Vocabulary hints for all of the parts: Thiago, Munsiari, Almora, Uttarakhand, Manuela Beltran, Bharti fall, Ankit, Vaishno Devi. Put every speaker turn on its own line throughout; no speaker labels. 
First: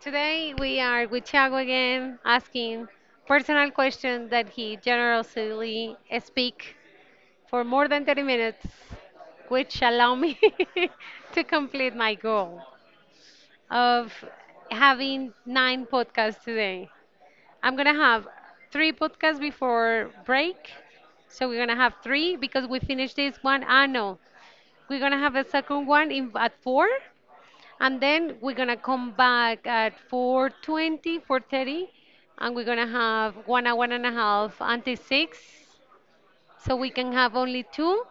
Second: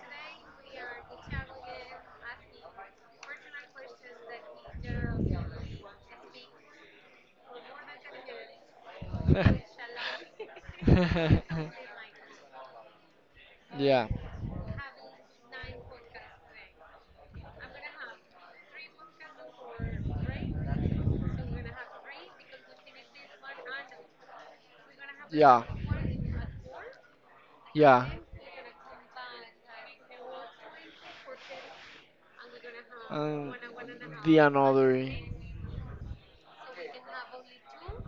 today we are with Thiago again, asking personal questions that he generously speak for more than 30 minutes, which allow me to complete my goal
yeah.
of having nine podcasts today. I'm gonna have three podcasts before break. So we're gonna have three because we finished this one. Ah no, we're gonna have a
Yeah.
second one in at four and
Yeah.
then we're gonna come back at 4:20, 4:30, and we're gonna have
And
1 hour and a
the
half
another.
until six, so we can have only two,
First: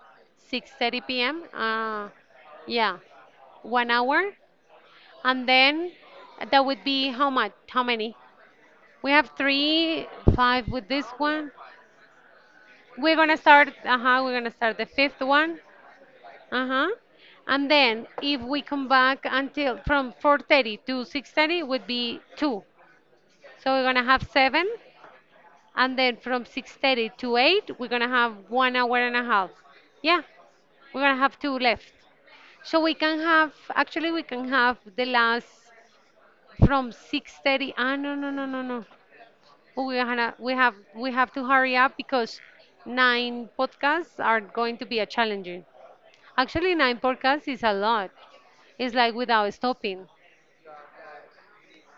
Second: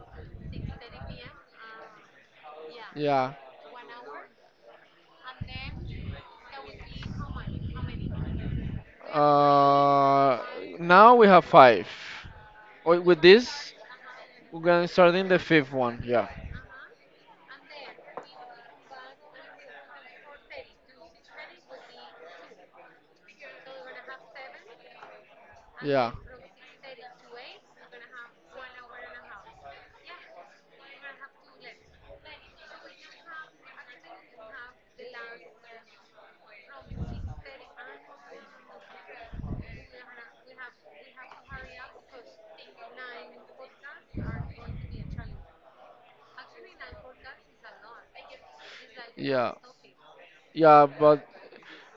6:30 p.m. Yeah,
Yeah.
1 hour, and then that would be how much? How many? We have three,
Uh,
five with this
Now we have
one.
five.
We're
With
gonna start.
this,
Uh huh. We're gonna
we're
start
gonna
the
start
fifth
in the
one.
fifth one. Yeah,
Uh huh. And then if we come back until from 4:30 to 6:30 would be two. So we're gonna have seven, and
yeah.
then from 6:30 to 8, we're gonna have 1 hour and a half. Yeah, we're gonna have two left. So we can have, actually, we can have the last from 6:30. Ah, no, no, no, no, no. We have to hurry up because nine podcasts are going to be a challenging. Actually, nine podcasts is a lot. It's like without
Yeah.
stopping.
Yeah, but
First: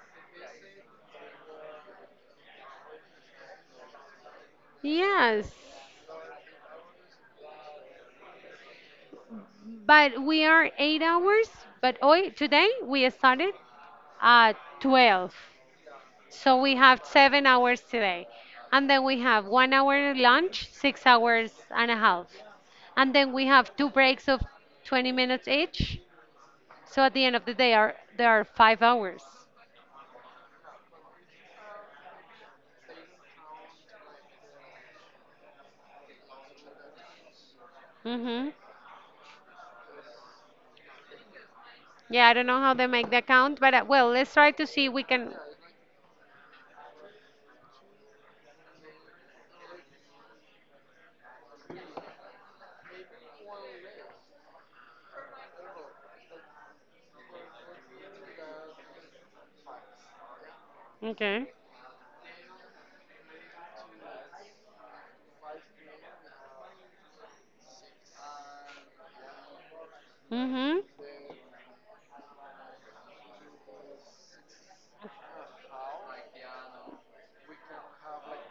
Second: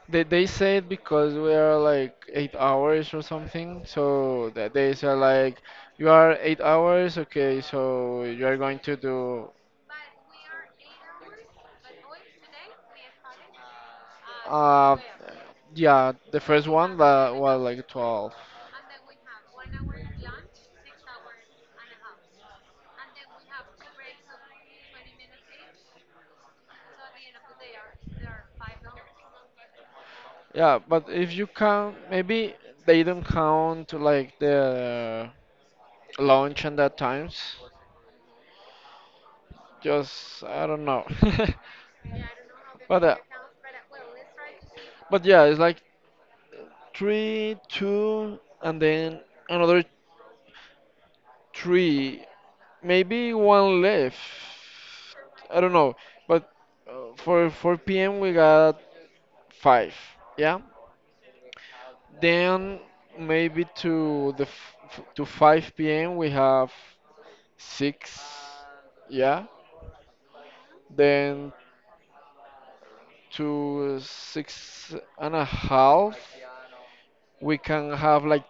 they said because we are like 8 hours or something, so that they say
Yes.
like you are 8 hours, okay, so you are going to do
But we are 8 hours, but hoy, today we started at
uh
12.
yeah, the
So
first
we
one
have
that
seven
was
hours
like
today.
12.
And then we have 1 hour lunch, 6 hours and a half. And then we have two breaks of 20 minutes each. So at the end of the day, are there are 5 hours.
Yeah, but if you count, maybe they don't count like the lunch and that times.
hmm
Just I don't know.
Yeah, I don't know how they
but
make
uh,
the count, but well, let's try to see we
but
can.
yeah, it's like three, two, and then another three, maybe one left. I don't know. But For 4 p.m. we got five. Yeah.
Okay.
Then maybe to to 5 p.m. we have six. Yeah.
hmm
Then to six and a half. We can have like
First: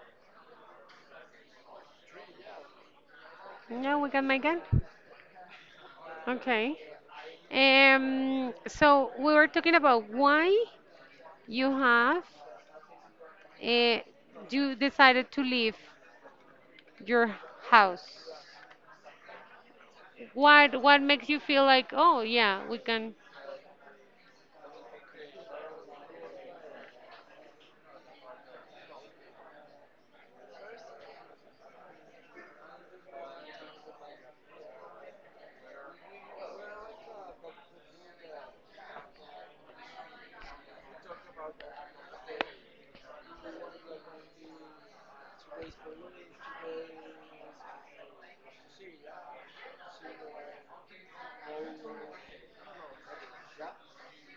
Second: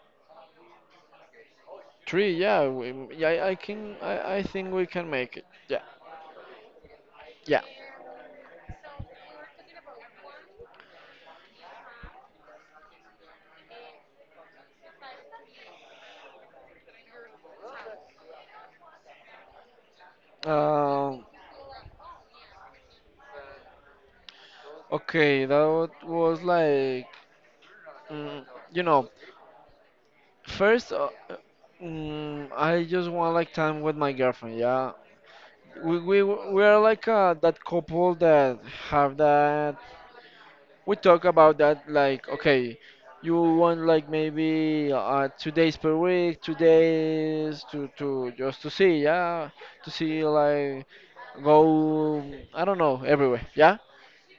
three, yeah. Yeah, I can.
Yeah, we can
I
make it.
think we can make it. Yeah,
Okay.
yeah.
So we were talking about why you have uh, you decided to leave your house. What
Um,
makes you feel like, oh yeah, we can.
okay, that was like, mm, you know, first, I just want like time with my girlfriend. Yeah, we are like that couple that have that we talk about that, like, okay, you want like maybe 2 days per week, 2 days to just to see, yeah, to see, like, go, I don't know, everywhere, yeah.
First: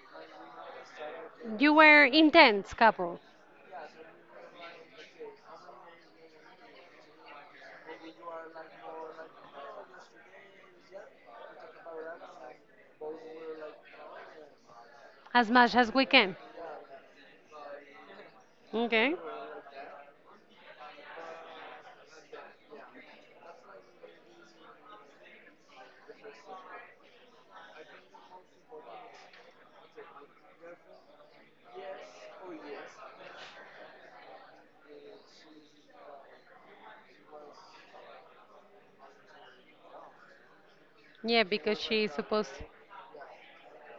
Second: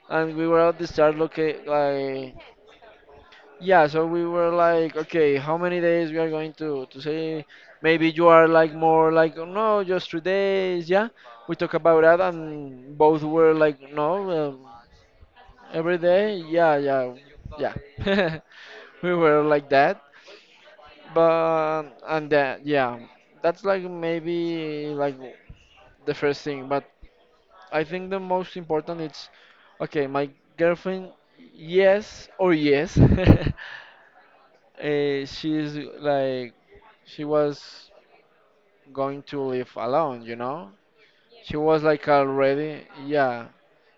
And we were at the start looking
You were
like,
intense couple,
yeah, so we were like, okay, how many days we are going to see. Maybe you are like more like, "Oh, no, just 3 days," yeah, we talk about that, and both were like, no,
as much as
every
we
day,
can.
yeah, yeah, yeah. We
Okay.
were like that, but and that, yeah, that's like maybe like the first thing. But I think the most important it's, okay, my girlfriend, yes or yes. She's like, she was going to live alone, you know.
Yeah,
She
because
was
she
like
is supposed.
already, yeah,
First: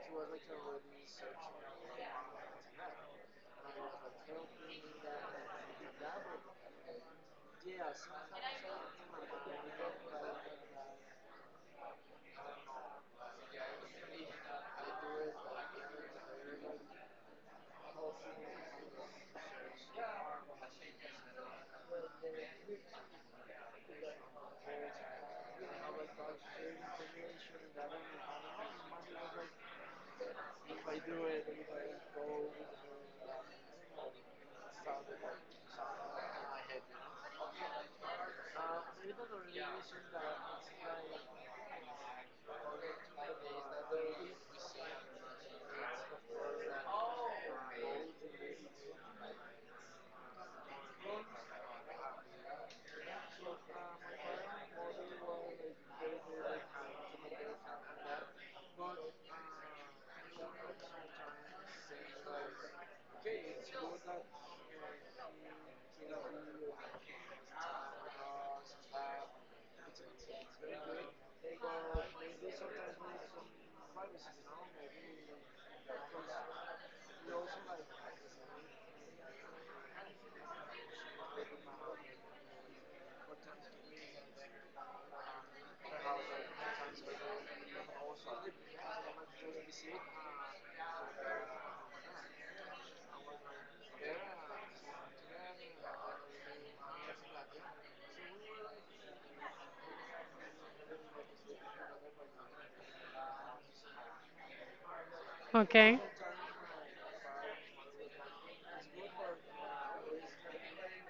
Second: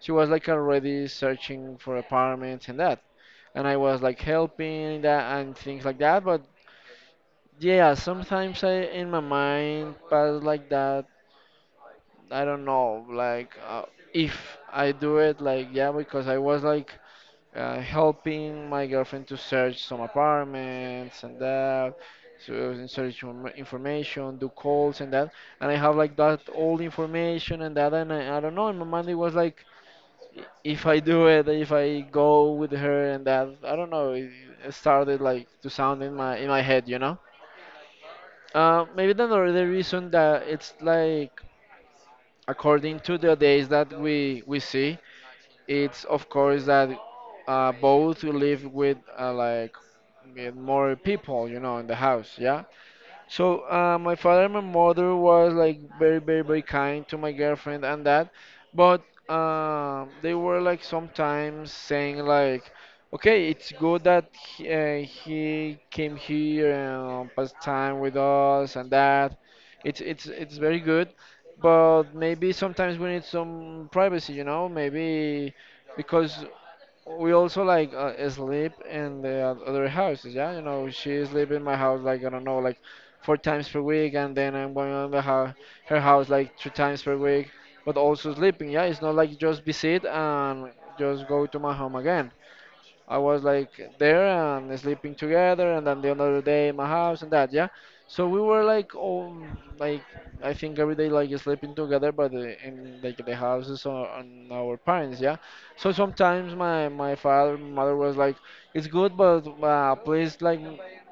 she was like already searching for apartments and that, and I was like helping that and things like that. But yeah, sometimes I in my mind pass like that. I don't know, like if I do it, like, yeah, because I was like helping my girlfriend to search some apartments and that. So and search information, do calls and that, and I have like that all information and that, and I don't know. In my mind, it was like, if I do it, if I go with her and that, I don't know, it started like to sound in my head, you know. Maybe the other reason that it's like, according to the days that we see, it's of course that both we live with like with more people, you know, in the house, yeah. So my father and my mother was like very very very kind to my girlfriend and that, but they were like sometimes saying like, okay, it's good that he came here and passed time with us and that, it's very good, but maybe sometimes we need some privacy, you know, maybe because we also like sleep in the other houses. Yeah, you know, she sleep in my house like, I don't know, like four times per week, and then I'm going on the house, her house, like three times per week, but also sleeping. Yeah, it's not like just visit and just go to my home again. I was like there and sleeping together, and then the another day in my house and that, yeah. So we were like all, like, I think every day like sleeping together, but in like the houses on our parents, yeah. So
Okay.
sometimes my father mother was like, it's good, but please, like,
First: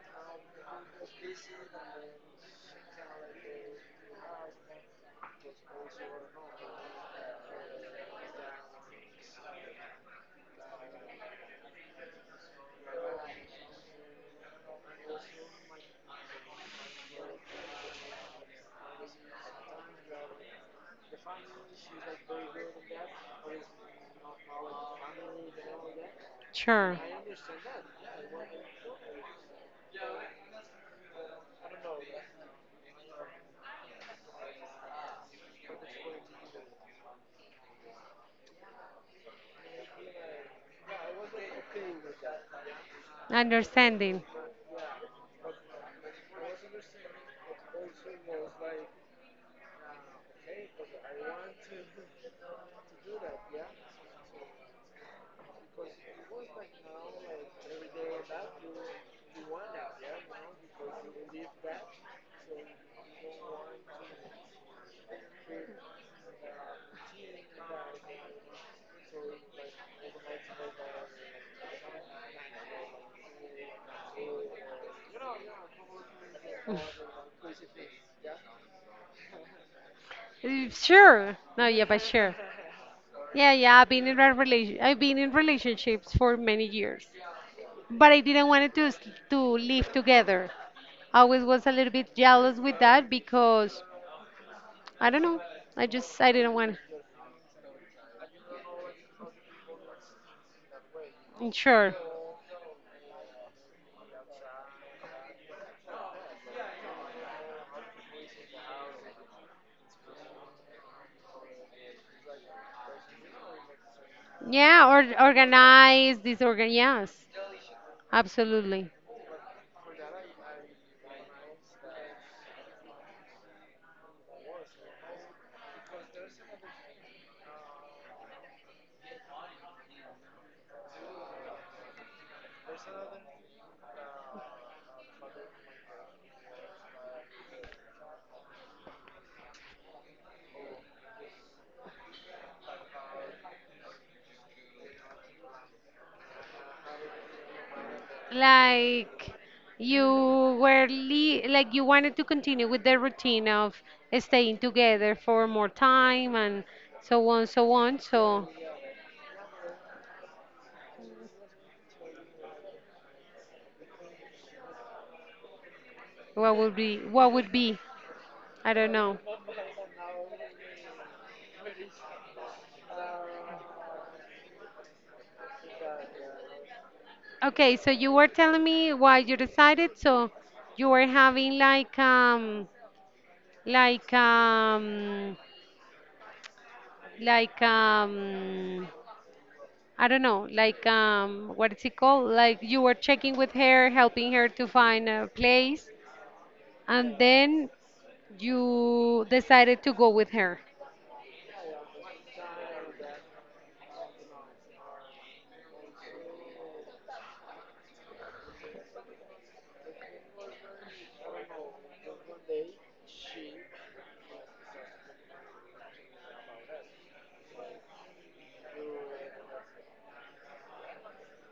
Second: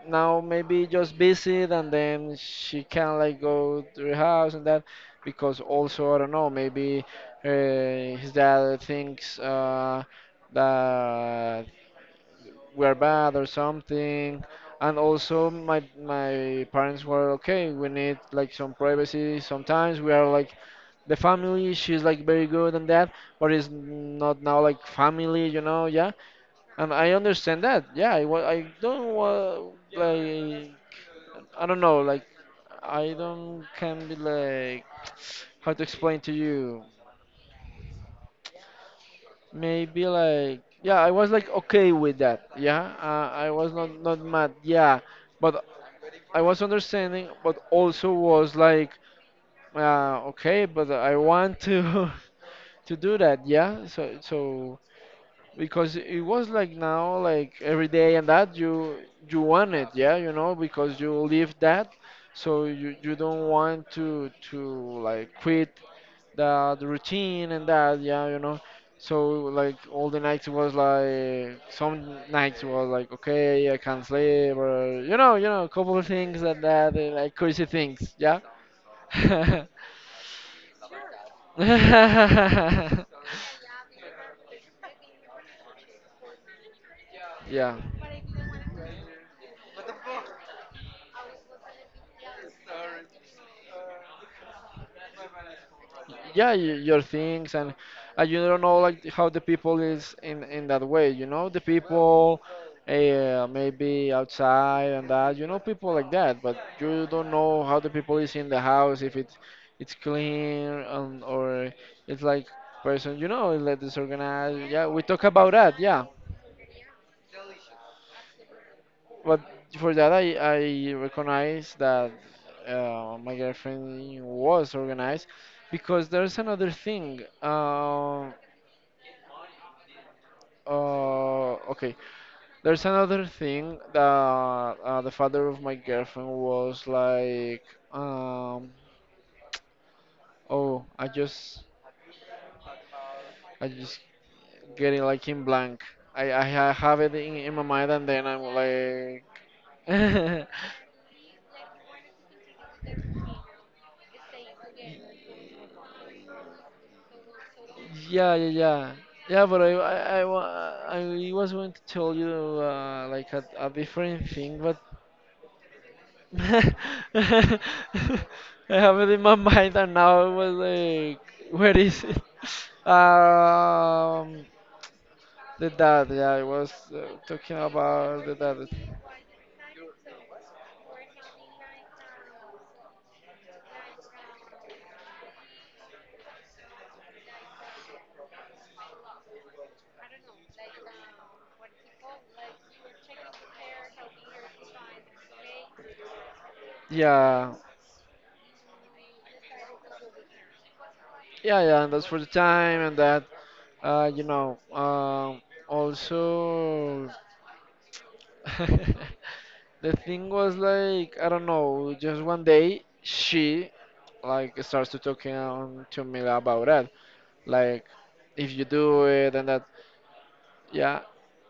now maybe just visit and then she can like go to her house and that, because also I don't know, maybe his dad thinks that we're bad or something. And also, my parents were okay. We need like some privacy. Sometimes we are like the family. She's like very good and that, but it's not now like family, you know? Yeah, and
Sure.
I understand that. Yeah, I don't want, like, I don't know, like, I don't can be like, how to explain to you. Maybe, like, yeah, I was like okay with that. Yeah, I was not
Understanding.
mad. Yeah, but I was understanding, but also was like, okay, but I want to to do that, yeah. So because it was like now, like every day and that, you want it, yeah, you know, because you live that, so you don't want to like quit the routine and that, yeah, you know. So like all the nights was like, some nights was like, okay, I can't sleep, or a couple of things and that and like crazy things, yeah.
Sure. No, yeah, but sure. Yeah, yeah. I've been in a relation. I've been in relationships for many years.
Yeah.
But I didn't want to live together. I always was a little bit jealous with that because I don't know. I
Yeah,
didn't want
your things and you don't know like how the people is in that way, you know,
it.
the
Sure.
people maybe outside and that, you know, people like that, but you don't know how the people is in the house, if it's clean, or it's like, person, you know, like, disorganized, yeah,
Yeah,
we
or
talk about that, yeah.
organize, disorgan. Yes, absolutely.
But for that I recognize that my girlfriend was organized, because there's another thing. Okay. There's another thing that the father of my girlfriend was like, um, oh, I just getting like in blank. Have it in my mind and then I'm like,
Like
yeah,
you were like you wanted to continue with the routine of staying together for more time and so on, so on.
yeah,
So
yeah, yeah. But I was going to tell you like a different thing, but.
what would be? What would
I
be? I don't
have it
know.
in my mind, and now it was like, where is it? Um, the dad. Yeah, I was talking
Okay, so you
about
were
the dad.
telling me why you decided. So you were having like like um like um I don't know, what is it called? Like you were checking with her, helping her to find a place, and
Yeah,
then you decided to go with her.
yeah, yeah. And that's for the time, and that, also, the thing was like, I don't know. Just one day, she, like, starts to talking on to me about that, like, if you do it and that. Yeah,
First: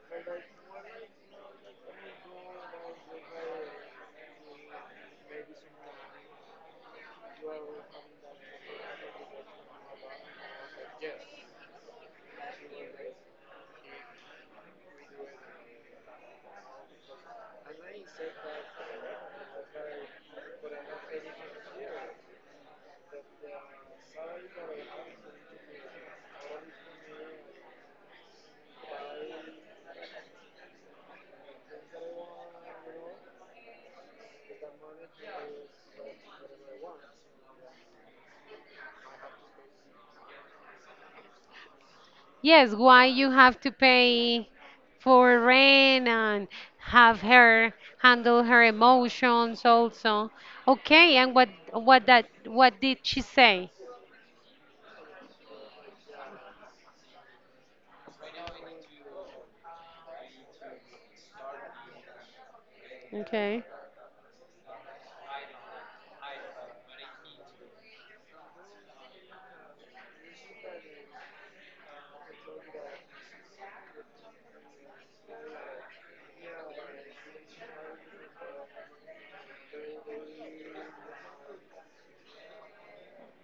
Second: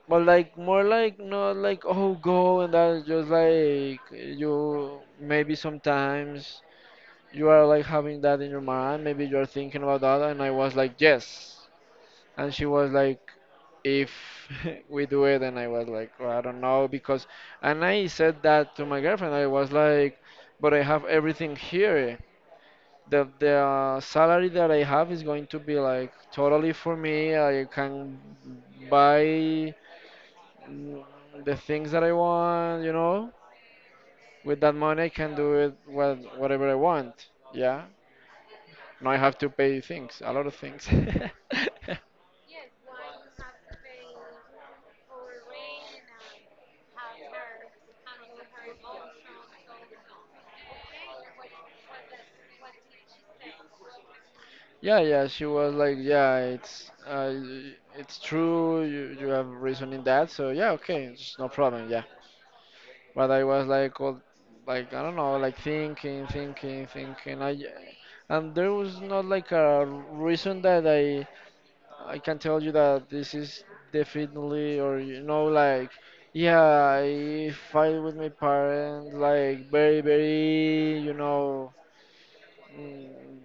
but like more like, not like, oh, go and that's just like, you maybe sometimes you are like having that in your mind. Maybe you are thinking about that, and I was like, yes, and she was like, if we do it, and I was like, "Well, I don't know because," and I said that to my girlfriend. I was like, but I have everything here. The salary that I have is going to be like totally for me. I can buy, mm, the things that I want, you know. With that money, I can do it what, whatever I want. Yeah. Now I have to pay things, a lot of things.
Yes, why you have to pay for rent and have her handle her emotions also. Okay, and what did she say?
Yeah, yeah. She was like, yeah, it's it's true. You have reason in that. So yeah, okay, it's no problem. Yeah. But I
Okay.
was like, all, like, I don't know, like, thinking, thinking, thinking. I, and there was not like a reason that I can tell you that this is definitely, or, you know, like, yeah, I fight with my parents, like, very, very, you know, mm,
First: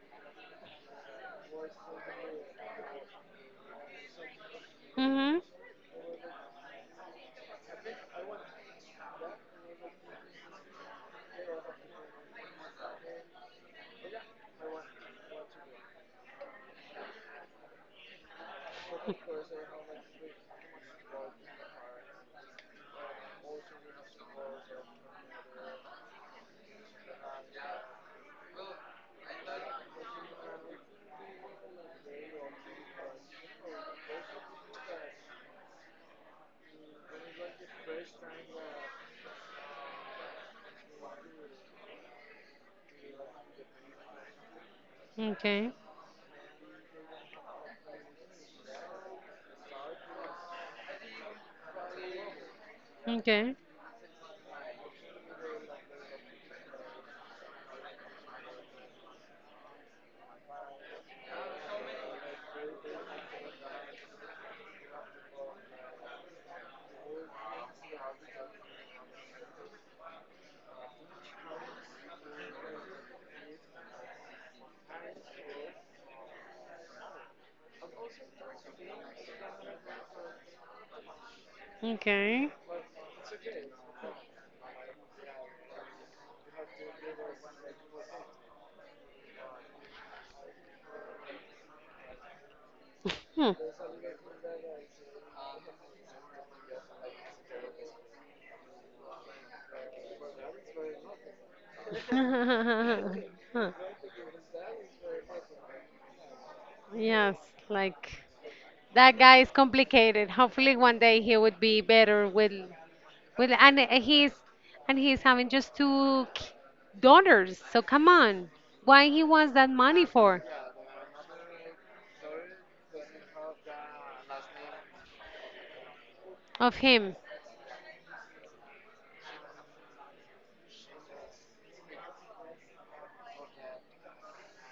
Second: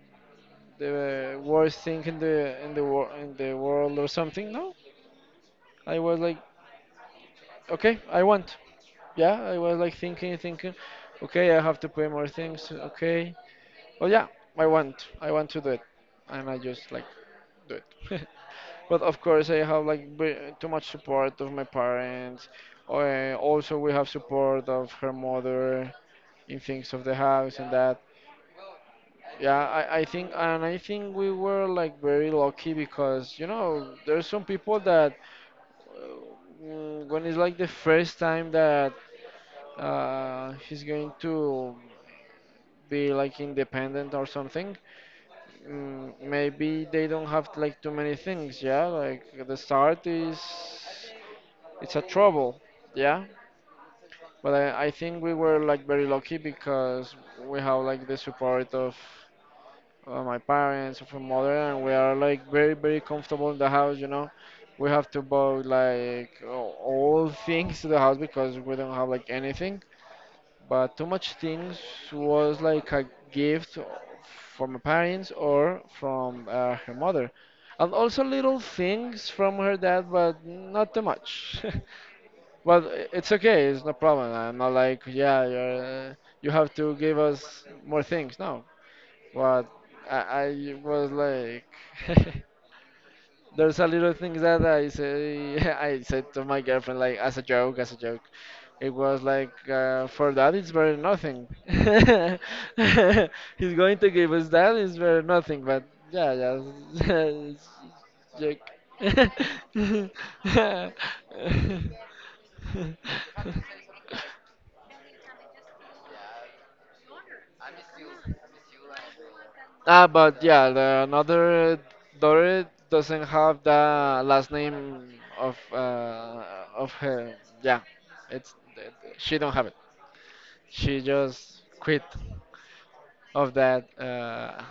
the worst thing in the world or something. No,
Mhm.
I was like, okay, I want. Yeah, I was like thinking, thinking, okay, I have to pay more things. Okay, oh yeah, I want to do it, and I just like do it. But of course, I have like too much support of my parents. Also, we have support of her mother in things of the house and that. Yeah, I think we were like very lucky, because, you know, there's some people that when it's like the first time that he's going to be like independent or something.
Okay.
Maybe they don't have like too many things, yeah. Like the start is It's a trouble, yeah.
Okay.
But I think we were like very lucky, because we have like the support of my parents, of my mother, and we are like very very comfortable in the house. You know, we have to buy like all things to the house, because we don't have like anything. But too much things was like a gift from my parents or from her mother, and also little things from her dad, but not too much.
Okay.
Well, it's okay. It's no problem. I'm not like, yeah, you have to give us more things. No, but I, I was like,
Hmm.
there's a little things that I say, I said to my girlfriend like as a joke, as a joke. It was like, for that it's better nothing. He's going to give us that. It's better nothing. But yeah, yeah,
Yes, like that
it's
guy is complicated. Hopefully
joke.
one day he would be better with with and uh, he's and he's having just daughters. So come on. Why he wants that
Ah,
money
but
for
yeah, the another daughter doesn't have the last name of uh,
of
of
him?
her. Yeah, it's she don't have it. She just quit of that uh,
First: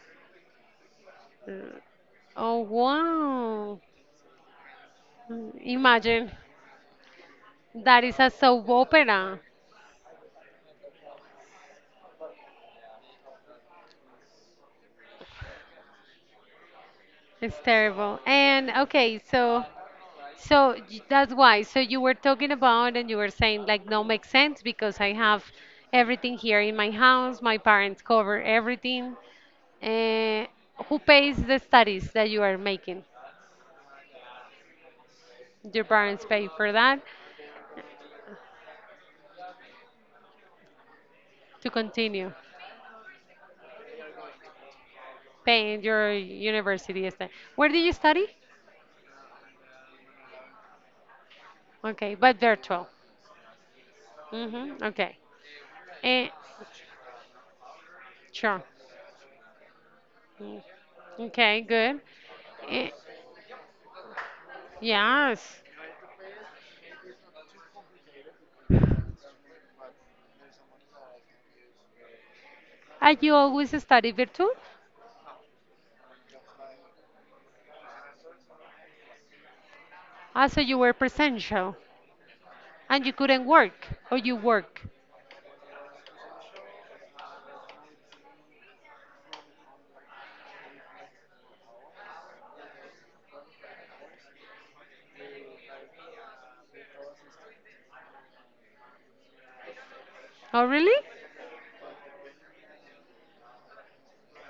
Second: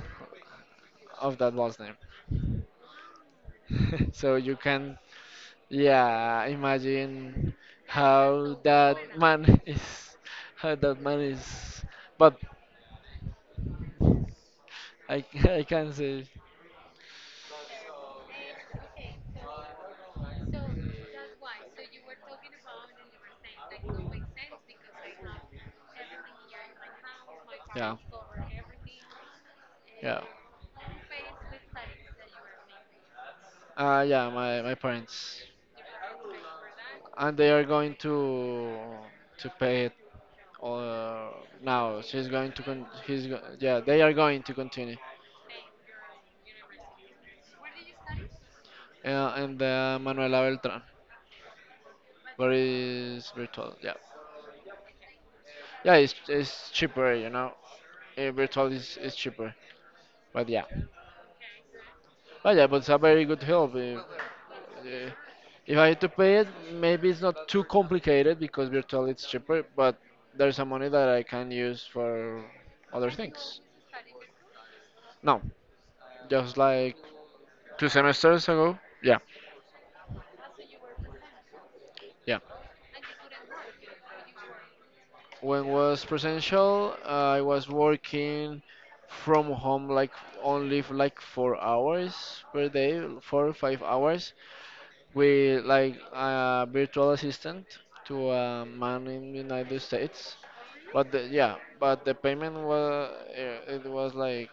of that last
Mm,
name.
oh wow.
So you can,
Mm, imagine
yeah, imagine
that is a
how
soap
that
opera.
man is, how that man is. But I I can't say.
It's terrible. And okay, so that's why. So you were talking about and you were saying like no makes sense because I have everything here in my house. My
Yeah.
parents cover everything.
Yeah.
Uh, who pays the studies that you are making?
Yeah, my parents.
Your parents pay for that
And they are going to pay it uh,
to
now. She's
continue
going to con he's go Yeah, they are going to continue.
paying your university. Where do you study?
And Manuela Beltran,
Okay, but
but
virtual.
it's virtual. Yeah.
Mm-hmm. Okay.
Yeah, it's,
Eh,
it's cheaper, you know.
sure.
Virtual is cheaper. But
Mm.
yeah.
Okay, good.
But yeah, but it's
Eh,
a very good help. Uh,
yes.
if I had to pay it, maybe it's not too complicated because virtually it's cheaper, but there's some money that I can use for other
Are you
things.
always study virtual?
No, just like 2 semesters ago. Yeah,
Ah, so you were presential
yeah.
and you couldn't work, or you work.
When was presential, I was working from home like only for like 4 hours per day, 4 or 5 hours, with like a virtual assistant to a man in the United States.
Oh, really?
But the, yeah, but the payment was, it was like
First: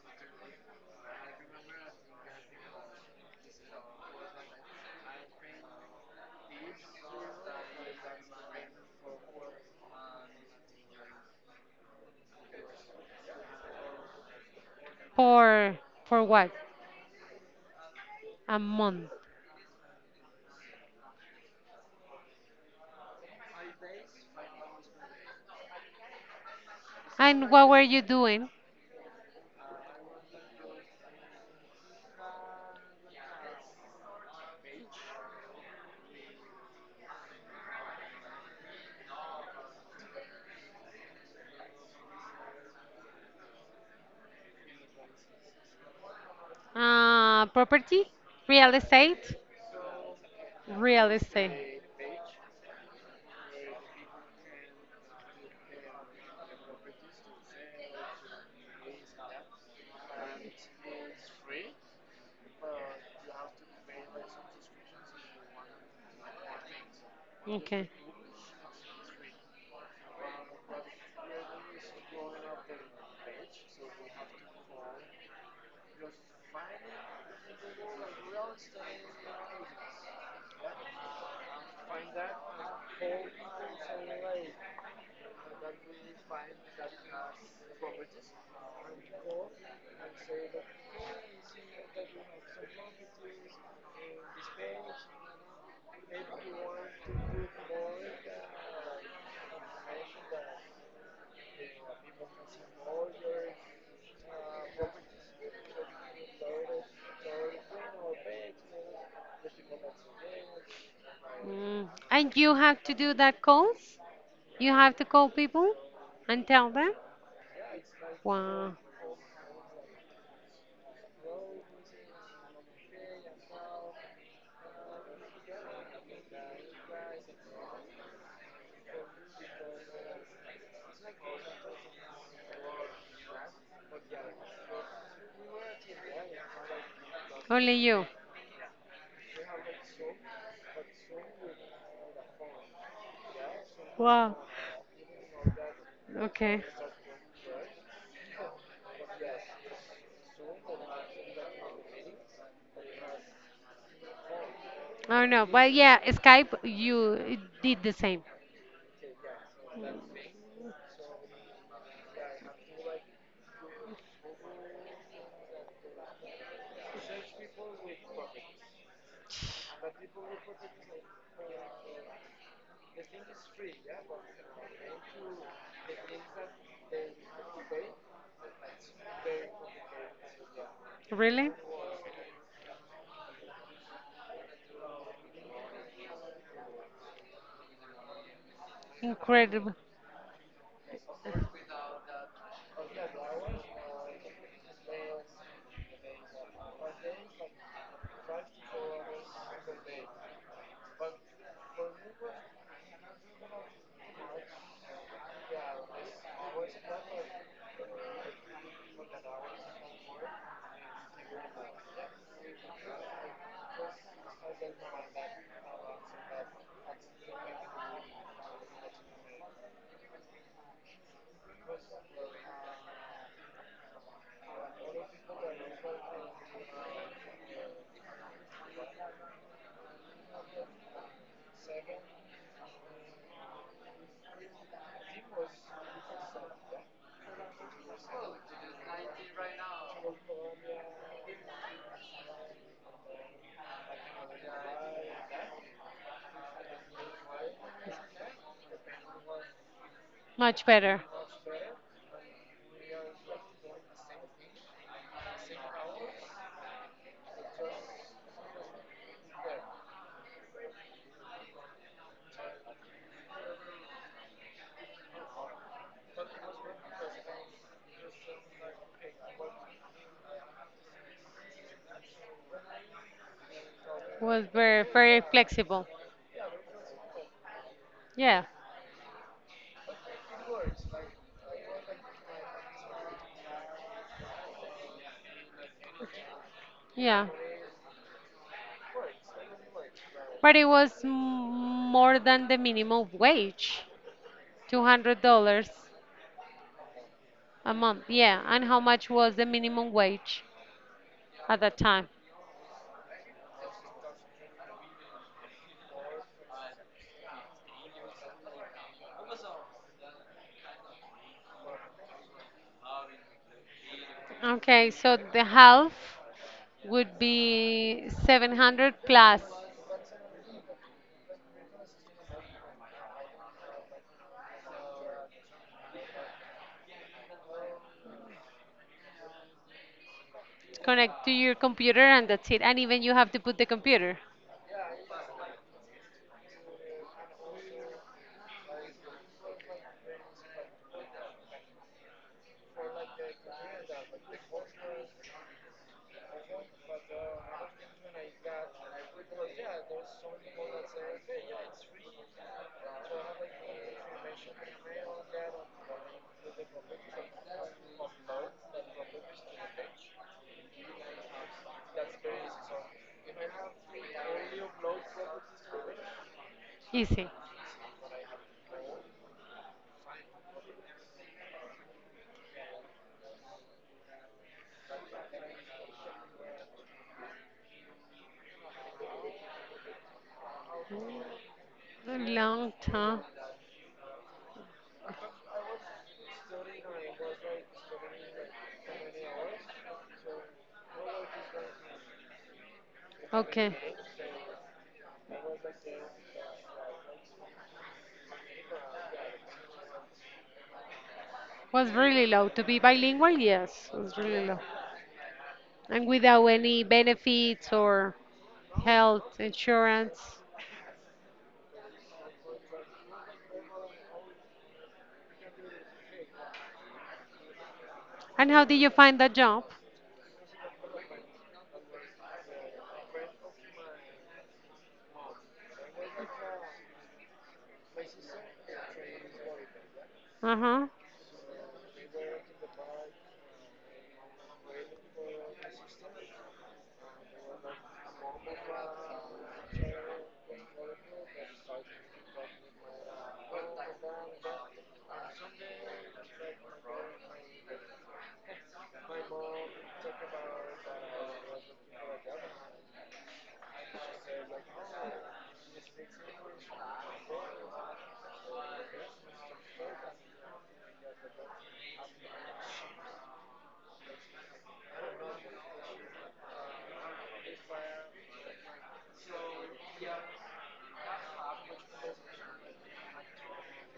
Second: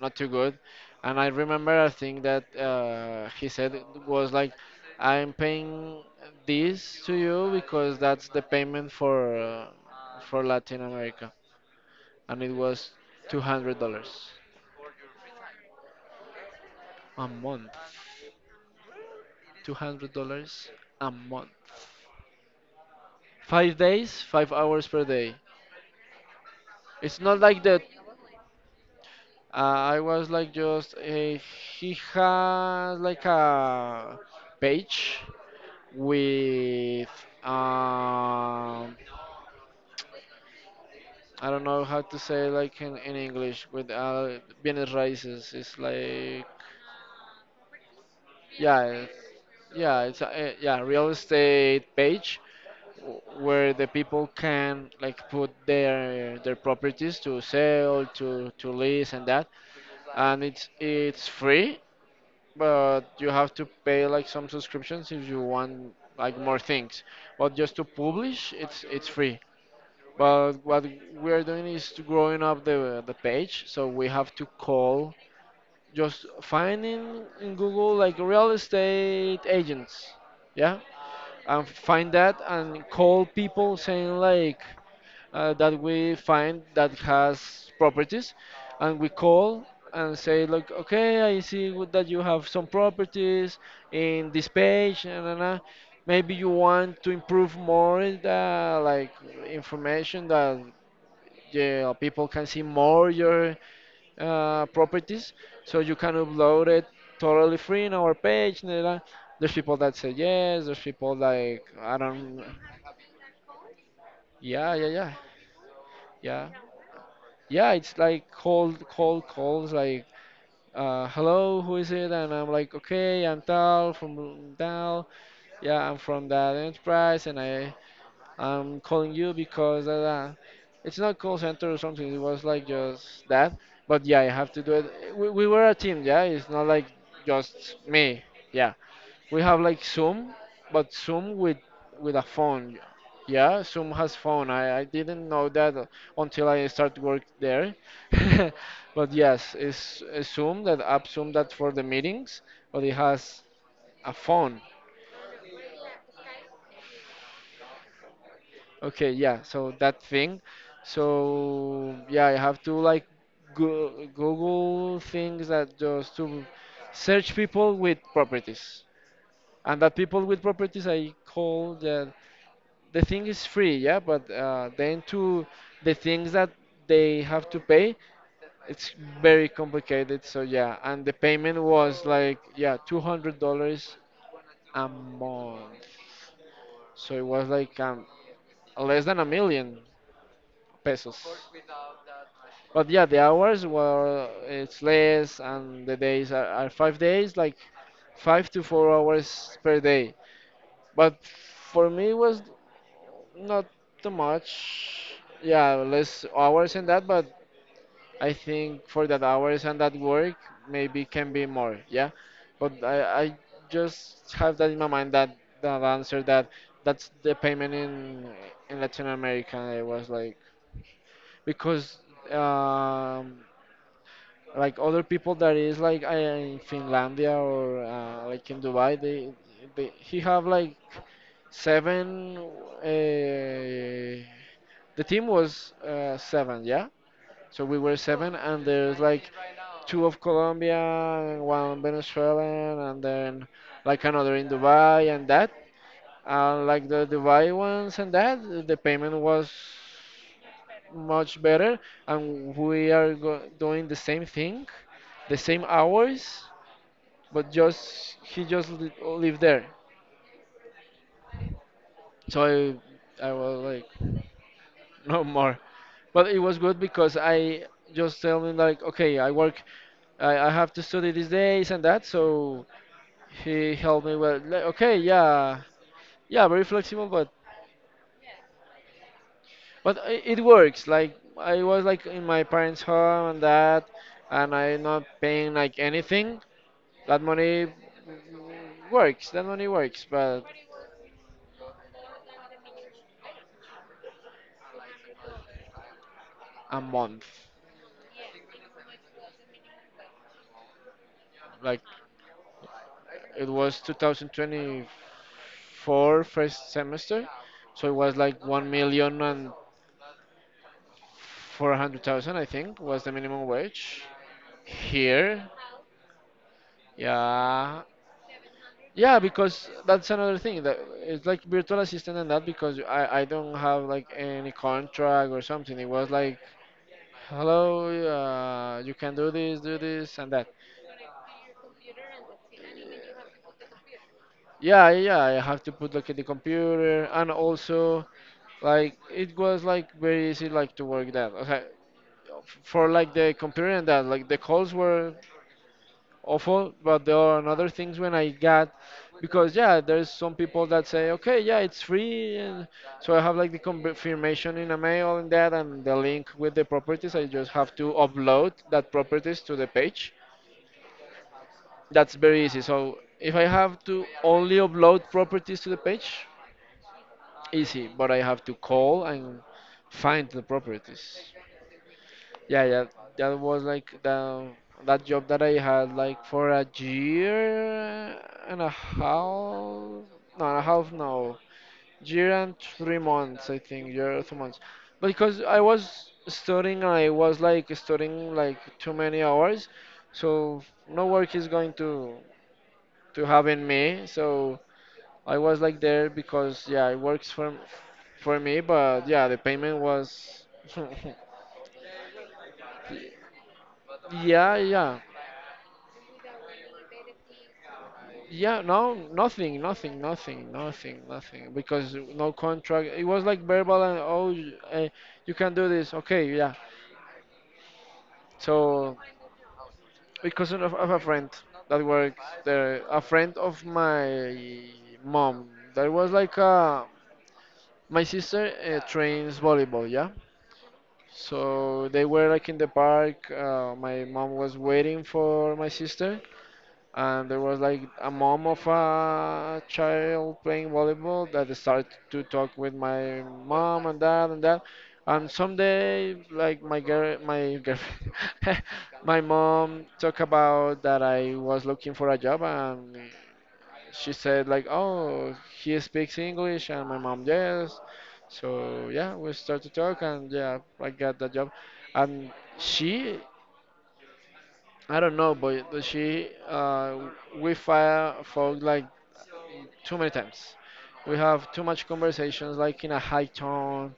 not too good, and I remember I think that he said it was like I'm paying this to you because that's the payment for Latin America, and it was $200
For for what?
a month,
A month.
$200 a month, 5 days, 5 hours per day. It's not
And
like
what were
the.
you doing?
I was like just he has like a page with um I don't know how to say like in English with Bienes raíces. It's like,
Property? Real
yeah,
estate?
it's a, yeah, real
Real estate.
estate page, where the people can like put their properties to sell to lease and that, and it's free, but you have to pay like some subscriptions if you want like more things. But just to
Okay.
publish, it's free. But what we are doing is to growing up the page, so we have to call, just finding in Google like real estate agents, yeah, and find that and call people saying like that we find that has properties, and we call and say, look, okay, I see that you have some properties in this page, and nah, nah, nah, maybe you want to improve more the like information that yeah, people can see more your properties, so you can upload it totally free in our page, nah, nah. There's people that say yes, there's people like
Mm.
I
And
don't.
you have to do that calls? You
Yeah, yeah,
have to
yeah.
call people and
Yeah,
tell them?
yeah, it's like
Wow.
cold calls, like, hello, who is it? And I'm like, okay, I'm Tal from Tal. Yeah, I'm from that enterprise, and I'm calling you because da, da. It's not call center or something. It was like just that. But yeah, I have to do it. We were a team, yeah. It's not like
Only
just
you.
me. Yeah. We have like Zoom, but Zoom with a phone. Yeah, Zoom has
Wow.
phone. I didn't know that until
Okay.
I started work there. But yes, it's Zoom, that app Zoom, that for the meetings, but it has a phone.
I don't know, but yeah, Skype, you did the same.
Okay, yeah, so that thing. So yeah, I have to like go Google things that just to search people with properties. And that people with properties I call. The thing is free, yeah, but then to the things that they have to pay, it's very complicated. So yeah, and the
Really?
payment was like yeah, $200 a month. So it was like less than a
Incredible.
million pesos. But yeah, the hours were, it's less, and the days are 5 days, like 5 to 4 hours per day. But for me, it was not too much. Yeah, less hours and that, but I think for that hours and that work, maybe can be more. Yeah, but I just have that in my mind, that that answer, that that's the payment in Latin America. I was like, because um like other people that is like I in Finlandia or like in Dubai, they he have like seven. Uh, The team was seven, yeah. So we were seven, and there's like two of Colombia and one Venezuelan, and then like another in Dubai and that. Like the Dubai ones and that, the payment was
Much better.
much better, and we are doing the same thing, the same hours, but just he just lived there. So I was like, no more. But it was good because I just tell him like, okay, I work. I have to study these days and that. So he helped me. Well,
Was
like,
very
okay,
very
yeah,
flexible.
yeah, very flexible, but
Yeah,
it works. Like I was like in my parents' home and that, and I'm not paying like anything. That
yeah,
money works. That money works, but
but it was more than the minimum wage, $200
a month.
a month. Yeah, and how much was the minimum wage at that
Like
time?
it was 2024 first semester, so it was like 1,400,000, I think, was the minimum wage
Okay, so the
here.
half would
Yeah,
be 700
yeah,
plus.
because that's another thing that it's like virtual assistant and that because I don't have like any contract or something. It was like, hello, you can do this and that.
Connect to your computer and that's it. And even you have to put the computer.
Yeah, yeah, I have to put like in the computer, and also like it was like very easy like to work that. Okay, for like the computer and that, like the calls were awful, but there are another things when I got, because yeah, there's some people that say, okay, yeah, it's free, and so I have like the confirmation in a mail and that, and the link with the properties. I just have to upload that properties to the page. That's very easy. So if I have to only upload properties to the page,
Easy.
easy, but I have to call and find the properties. Yeah, yeah, that was like the that job that I had like for a year and a half, not a half, no,
A
year and
long
three
time.
months, I think, year or 3 months, because I was studying, I was like studying like too many hours, so no work is going to have in
Okay.
me, so I was like there because yeah, it works for me, but yeah, the payment was.
Was really low. To be bilingual, yes, was really
Yeah,
low.
yeah.
And without any benefits or
Yeah, no,
health
nothing, nothing,
insurance.
nothing, nothing, nothing. Because no contract. It was like verbal and oh, you can do this. Okay, yeah.
And how did you
So
find that job?
because of a friend that works there, a friend of my mom. That was like my sister trains volleyball. Yeah.
Uh huh.
So they were like in the park. My mom was waiting for my sister, and there was like a mom of a child playing volleyball that started to talk with my mom and dad and that, and someday like my girlfriend my mom talked about that I was looking for a job, and she said like, oh, he speaks English, and my mom, yes. So yeah, we started to talk, and yeah, I got the job. And she, I don't know, but she we fire folk like too many times. We have too much conversations like in a high tone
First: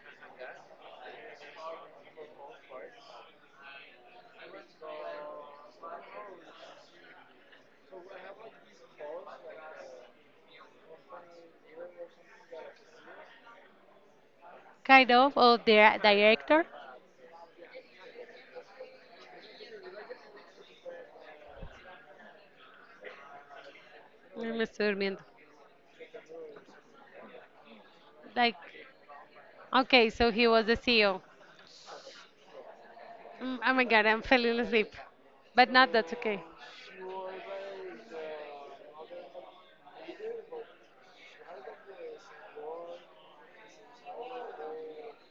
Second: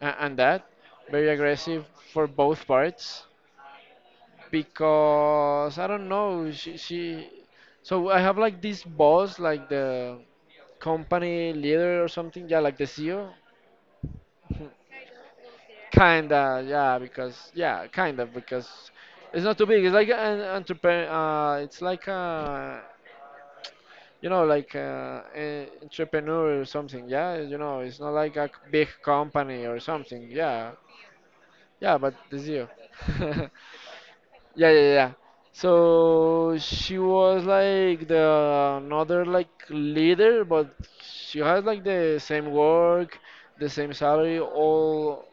and that, very aggressive for both parts, because I don't know, she so I have like this boss, like the company leader or something, yeah, like the CEO.
Kind of, or the
Kinda,
director?
yeah. Because yeah, kind of, because it's not too big, it's like an entrepreneur, it's like a,
Ay, me
like
estoy durmiendo.
an entrepreneur or something. Yeah, it's not like a
Like,
big company or
okay,
something.
so he was
Yeah,
the CEO.
yeah, but it's you. Yeah,
Mm, oh my God, I'm falling
yeah,
asleep.
yeah.
But not that's okay.
So she was like the another like leader, but she has like the same work, the same salary, all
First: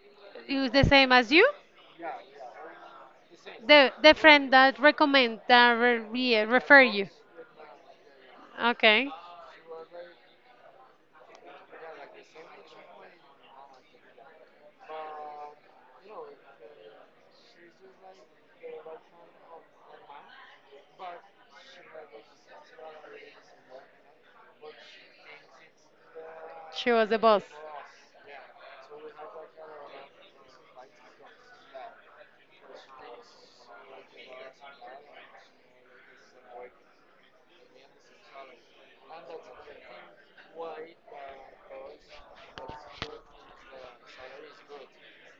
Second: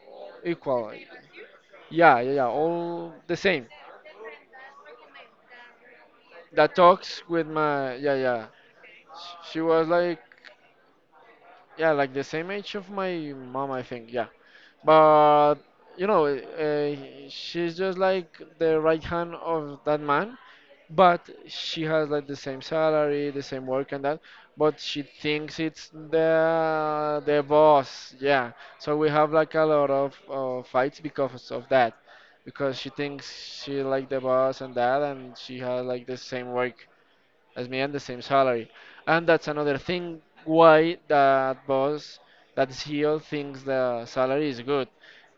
He was the
equal.
same as you?
Yeah, yeah, yeah, all the same.
The friend that yeah,
That
refer you.
talks with my, yeah, yeah.
Okay,
She was like, yeah, like the same age of my mom, I think. Yeah, but you know, she's just like the right hand of that man, but she has like the same salary, the same work and that, but she thinks it's
she was the
the
boss.
boss. Yeah, so we have like a lot of fights because of that, because she thinks she like the boss and that, and she has like the same work as me and the same salary. And that's another thing why that boss, that CEO thinks the salary is good.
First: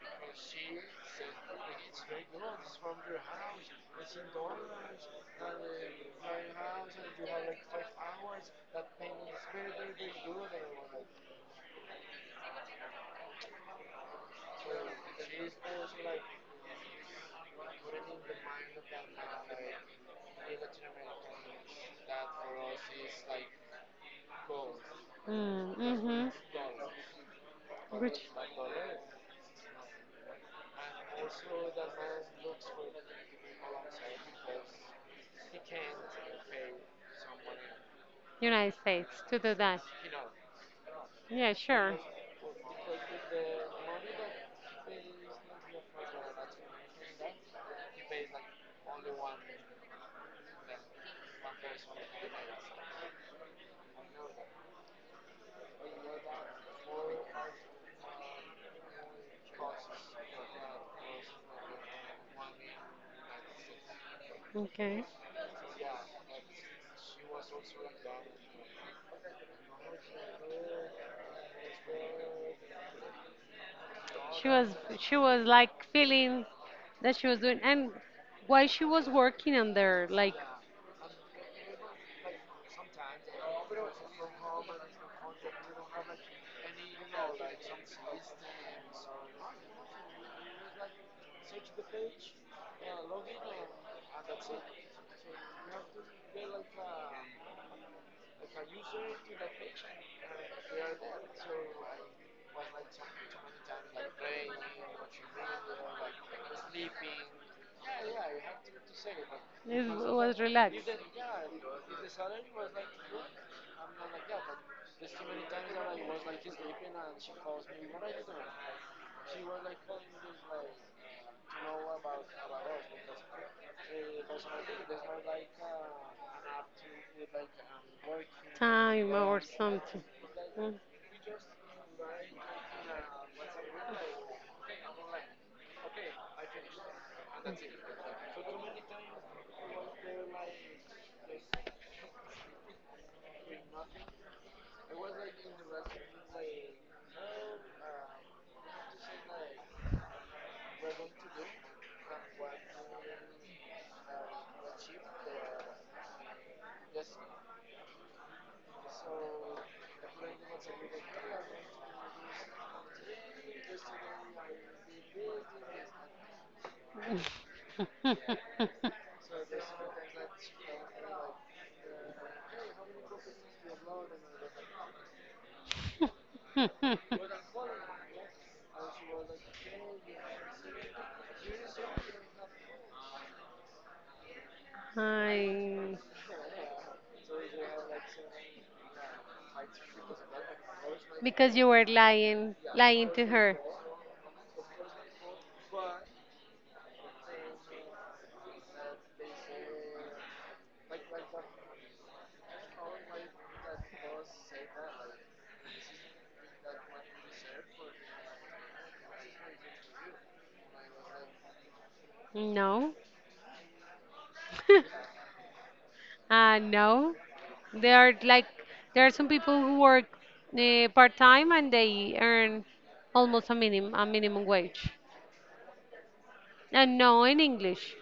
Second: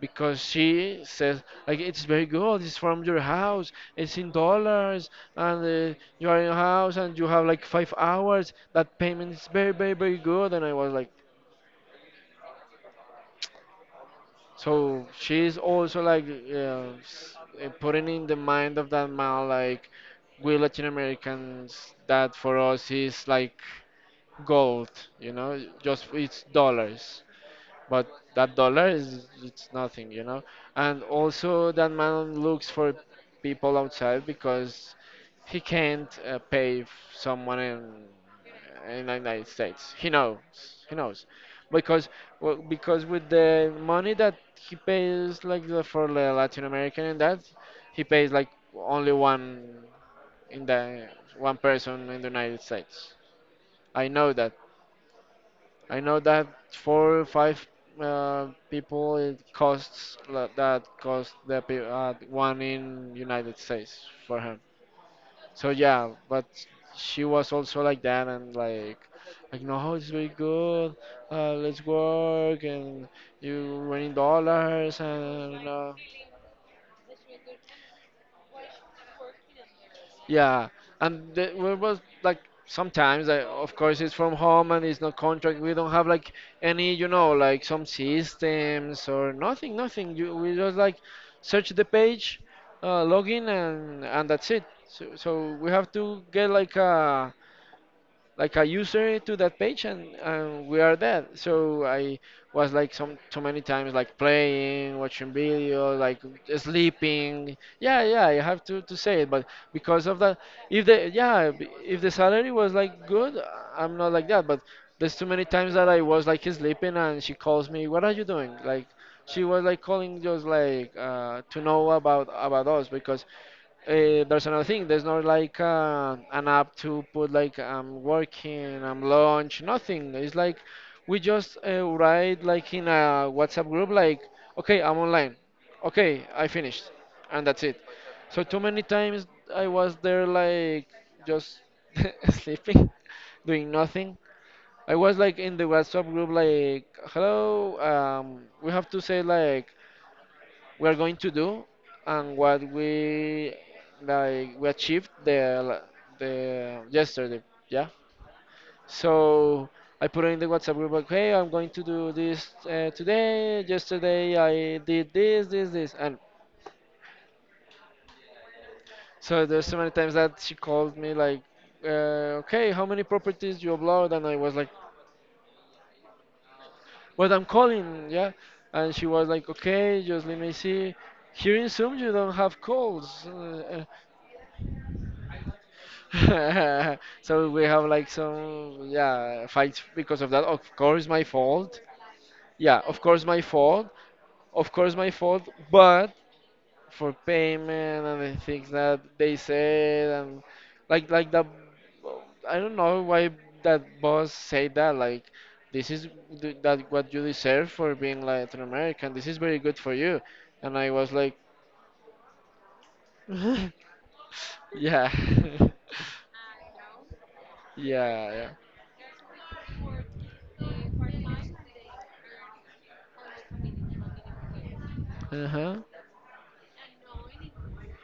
Because she says, like, it's very good, it's from your house, it's in dollars, and you are in your house and you have like 5 hours. That payment is very, very, very good. And I was like, so she's also like putting in the mind of that man, like, we Latin Americans, that for us is like gold, you know,
Mm,
just
mhm.
it's dollars. But
Which
that dollar is it's nothing, you know. And also that man looks for people outside because he can't pay someone
United
in
States
the
to
United
do that.
States. He knows,
Yeah, sure.
because well, because with the money that he pays like for the Latin American and that he pays like only one in the one person in the United States. I know that. I know that 4 or 5 people it costs that cost the one in United States for him.
Okay.
So yeah, but she was also like that and like no, it's very good. Let's work and you winning
She was
dollars
she was
and
like
uh,
feeling that she was doing and while she was working on there, like
yeah, and well, it was like sometimes, I, of course, it's from home and it's not contract. We don't have like any, like some systems or nothing, nothing. We just like search the page, log in, and that's it. So we have to get like a user to that page and we are dead. So I was like some so many times like playing, watching video, like sleeping. Yeah, yeah, I have to say it, but because of that,
was like,
if
if
if the salary was like good, I'm not like that. But there's too many times that I was like sleeping and she calls me, what are you doing, like she was like calling just like to know about us. Because there's another thing. There's not like an app to put like, I'm working, I'm
time or
lunch,
something.
nothing. It's like
Mm.
we just write like in a WhatsApp group like, okay, I'm online. Okay, I finished, and that's it. So too many times I was there like just sleeping, doing nothing. I was like in the WhatsApp group like, hello, we have to say like we're going to do and what we like we achieved the yesterday. Yeah, so I put in the WhatsApp group like, hey, I'm going to do this today. Yesterday I did this, this, this, and so there's so many times that she called me like okay, how many properties you upload, and I was like, but I'm calling. Yeah, and she was like, okay, just let me see, here in Zoom you don't have calls.
I,
So we have like some, yeah, fights because of that. Of course my
because you
fault.
were
Yeah, of
lying
course
to
my
her.
fault. Of course my fault. But for payment and the things that they said and like the I don't know why that boss said that. Like this is that what you deserve for being Latin American. This is very good for you. And I was like,
No.
yeah, yeah,
No, there are like
yeah.
there are some people who work part time and they earn almost a minimum wage.
Uh-huh.
And no, in English.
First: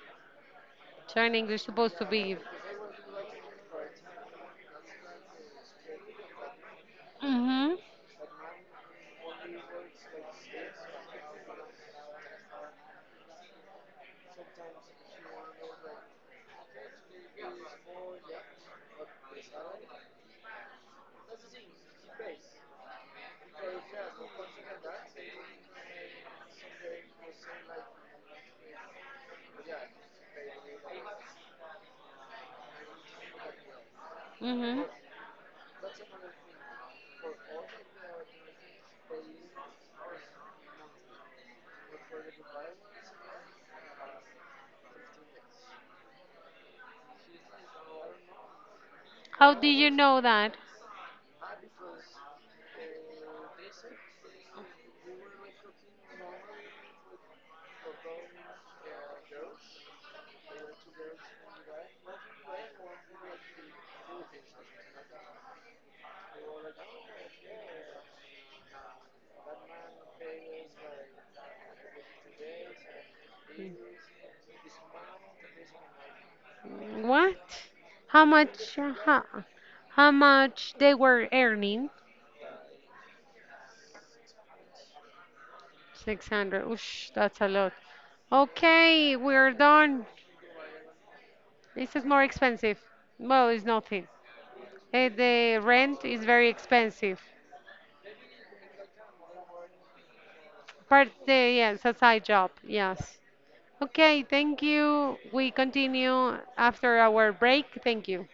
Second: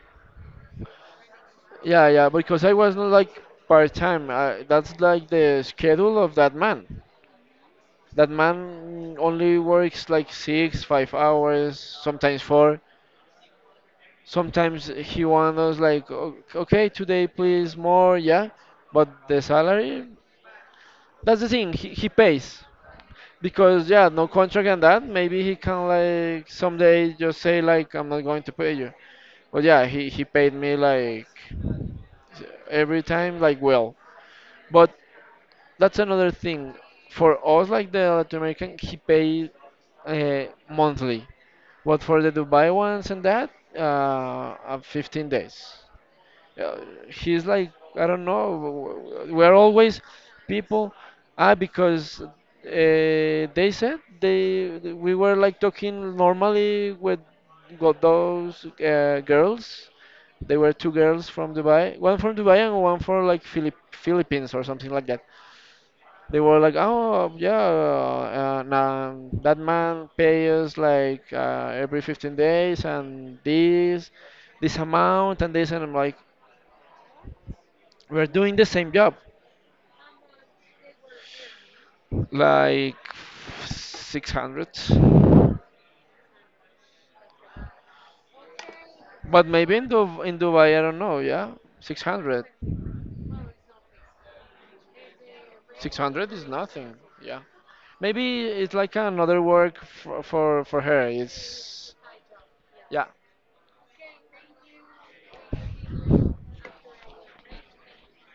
So in English supposed to
Yeah, yeah,
be.
because I was not like part time. I That's like the schedule of that man.
Mhm.
That man only works like six, 5 hours, sometimes four. Sometimes he wants us like, "O- okay, today please more, yeah. But the salary, that's the thing, he pays. Because yeah, no contract and that. Maybe he can like someday just say like, I'm not going to pay you. But yeah, he paid me like every time like well.
Mhm.
But that's another thing. For us like the Latin American he paid uh, monthly, but for the Dubai ones and that 15 days. uh, he's like, I don't know,
How
we're
did you
always
know that?
people. Ah, because they said they we were like talking normally with got those girls, they were 2 girls from Dubai, one from Dubai and one for like Philippines or something like that. They were like, oh, yeah, and that man pay us like every 15 days and this amount and this. And I'm like,
What? How
we're doing the
much?
same job,
How, how much they were earning?
like 600.
600. Oosh, that's a lot. Okay,
But
we're
maybe in,
done.
In Dubai, I don't know, yeah,
This is more
600.
expensive. Well, it's nothing. The rent is
600 is
very
nothing,
expensive.
yeah. Maybe it's like another work for her.
Yes, a
It's,
side job,
yeah.
yes. Okay, thank you. We continue after our break. Thank you.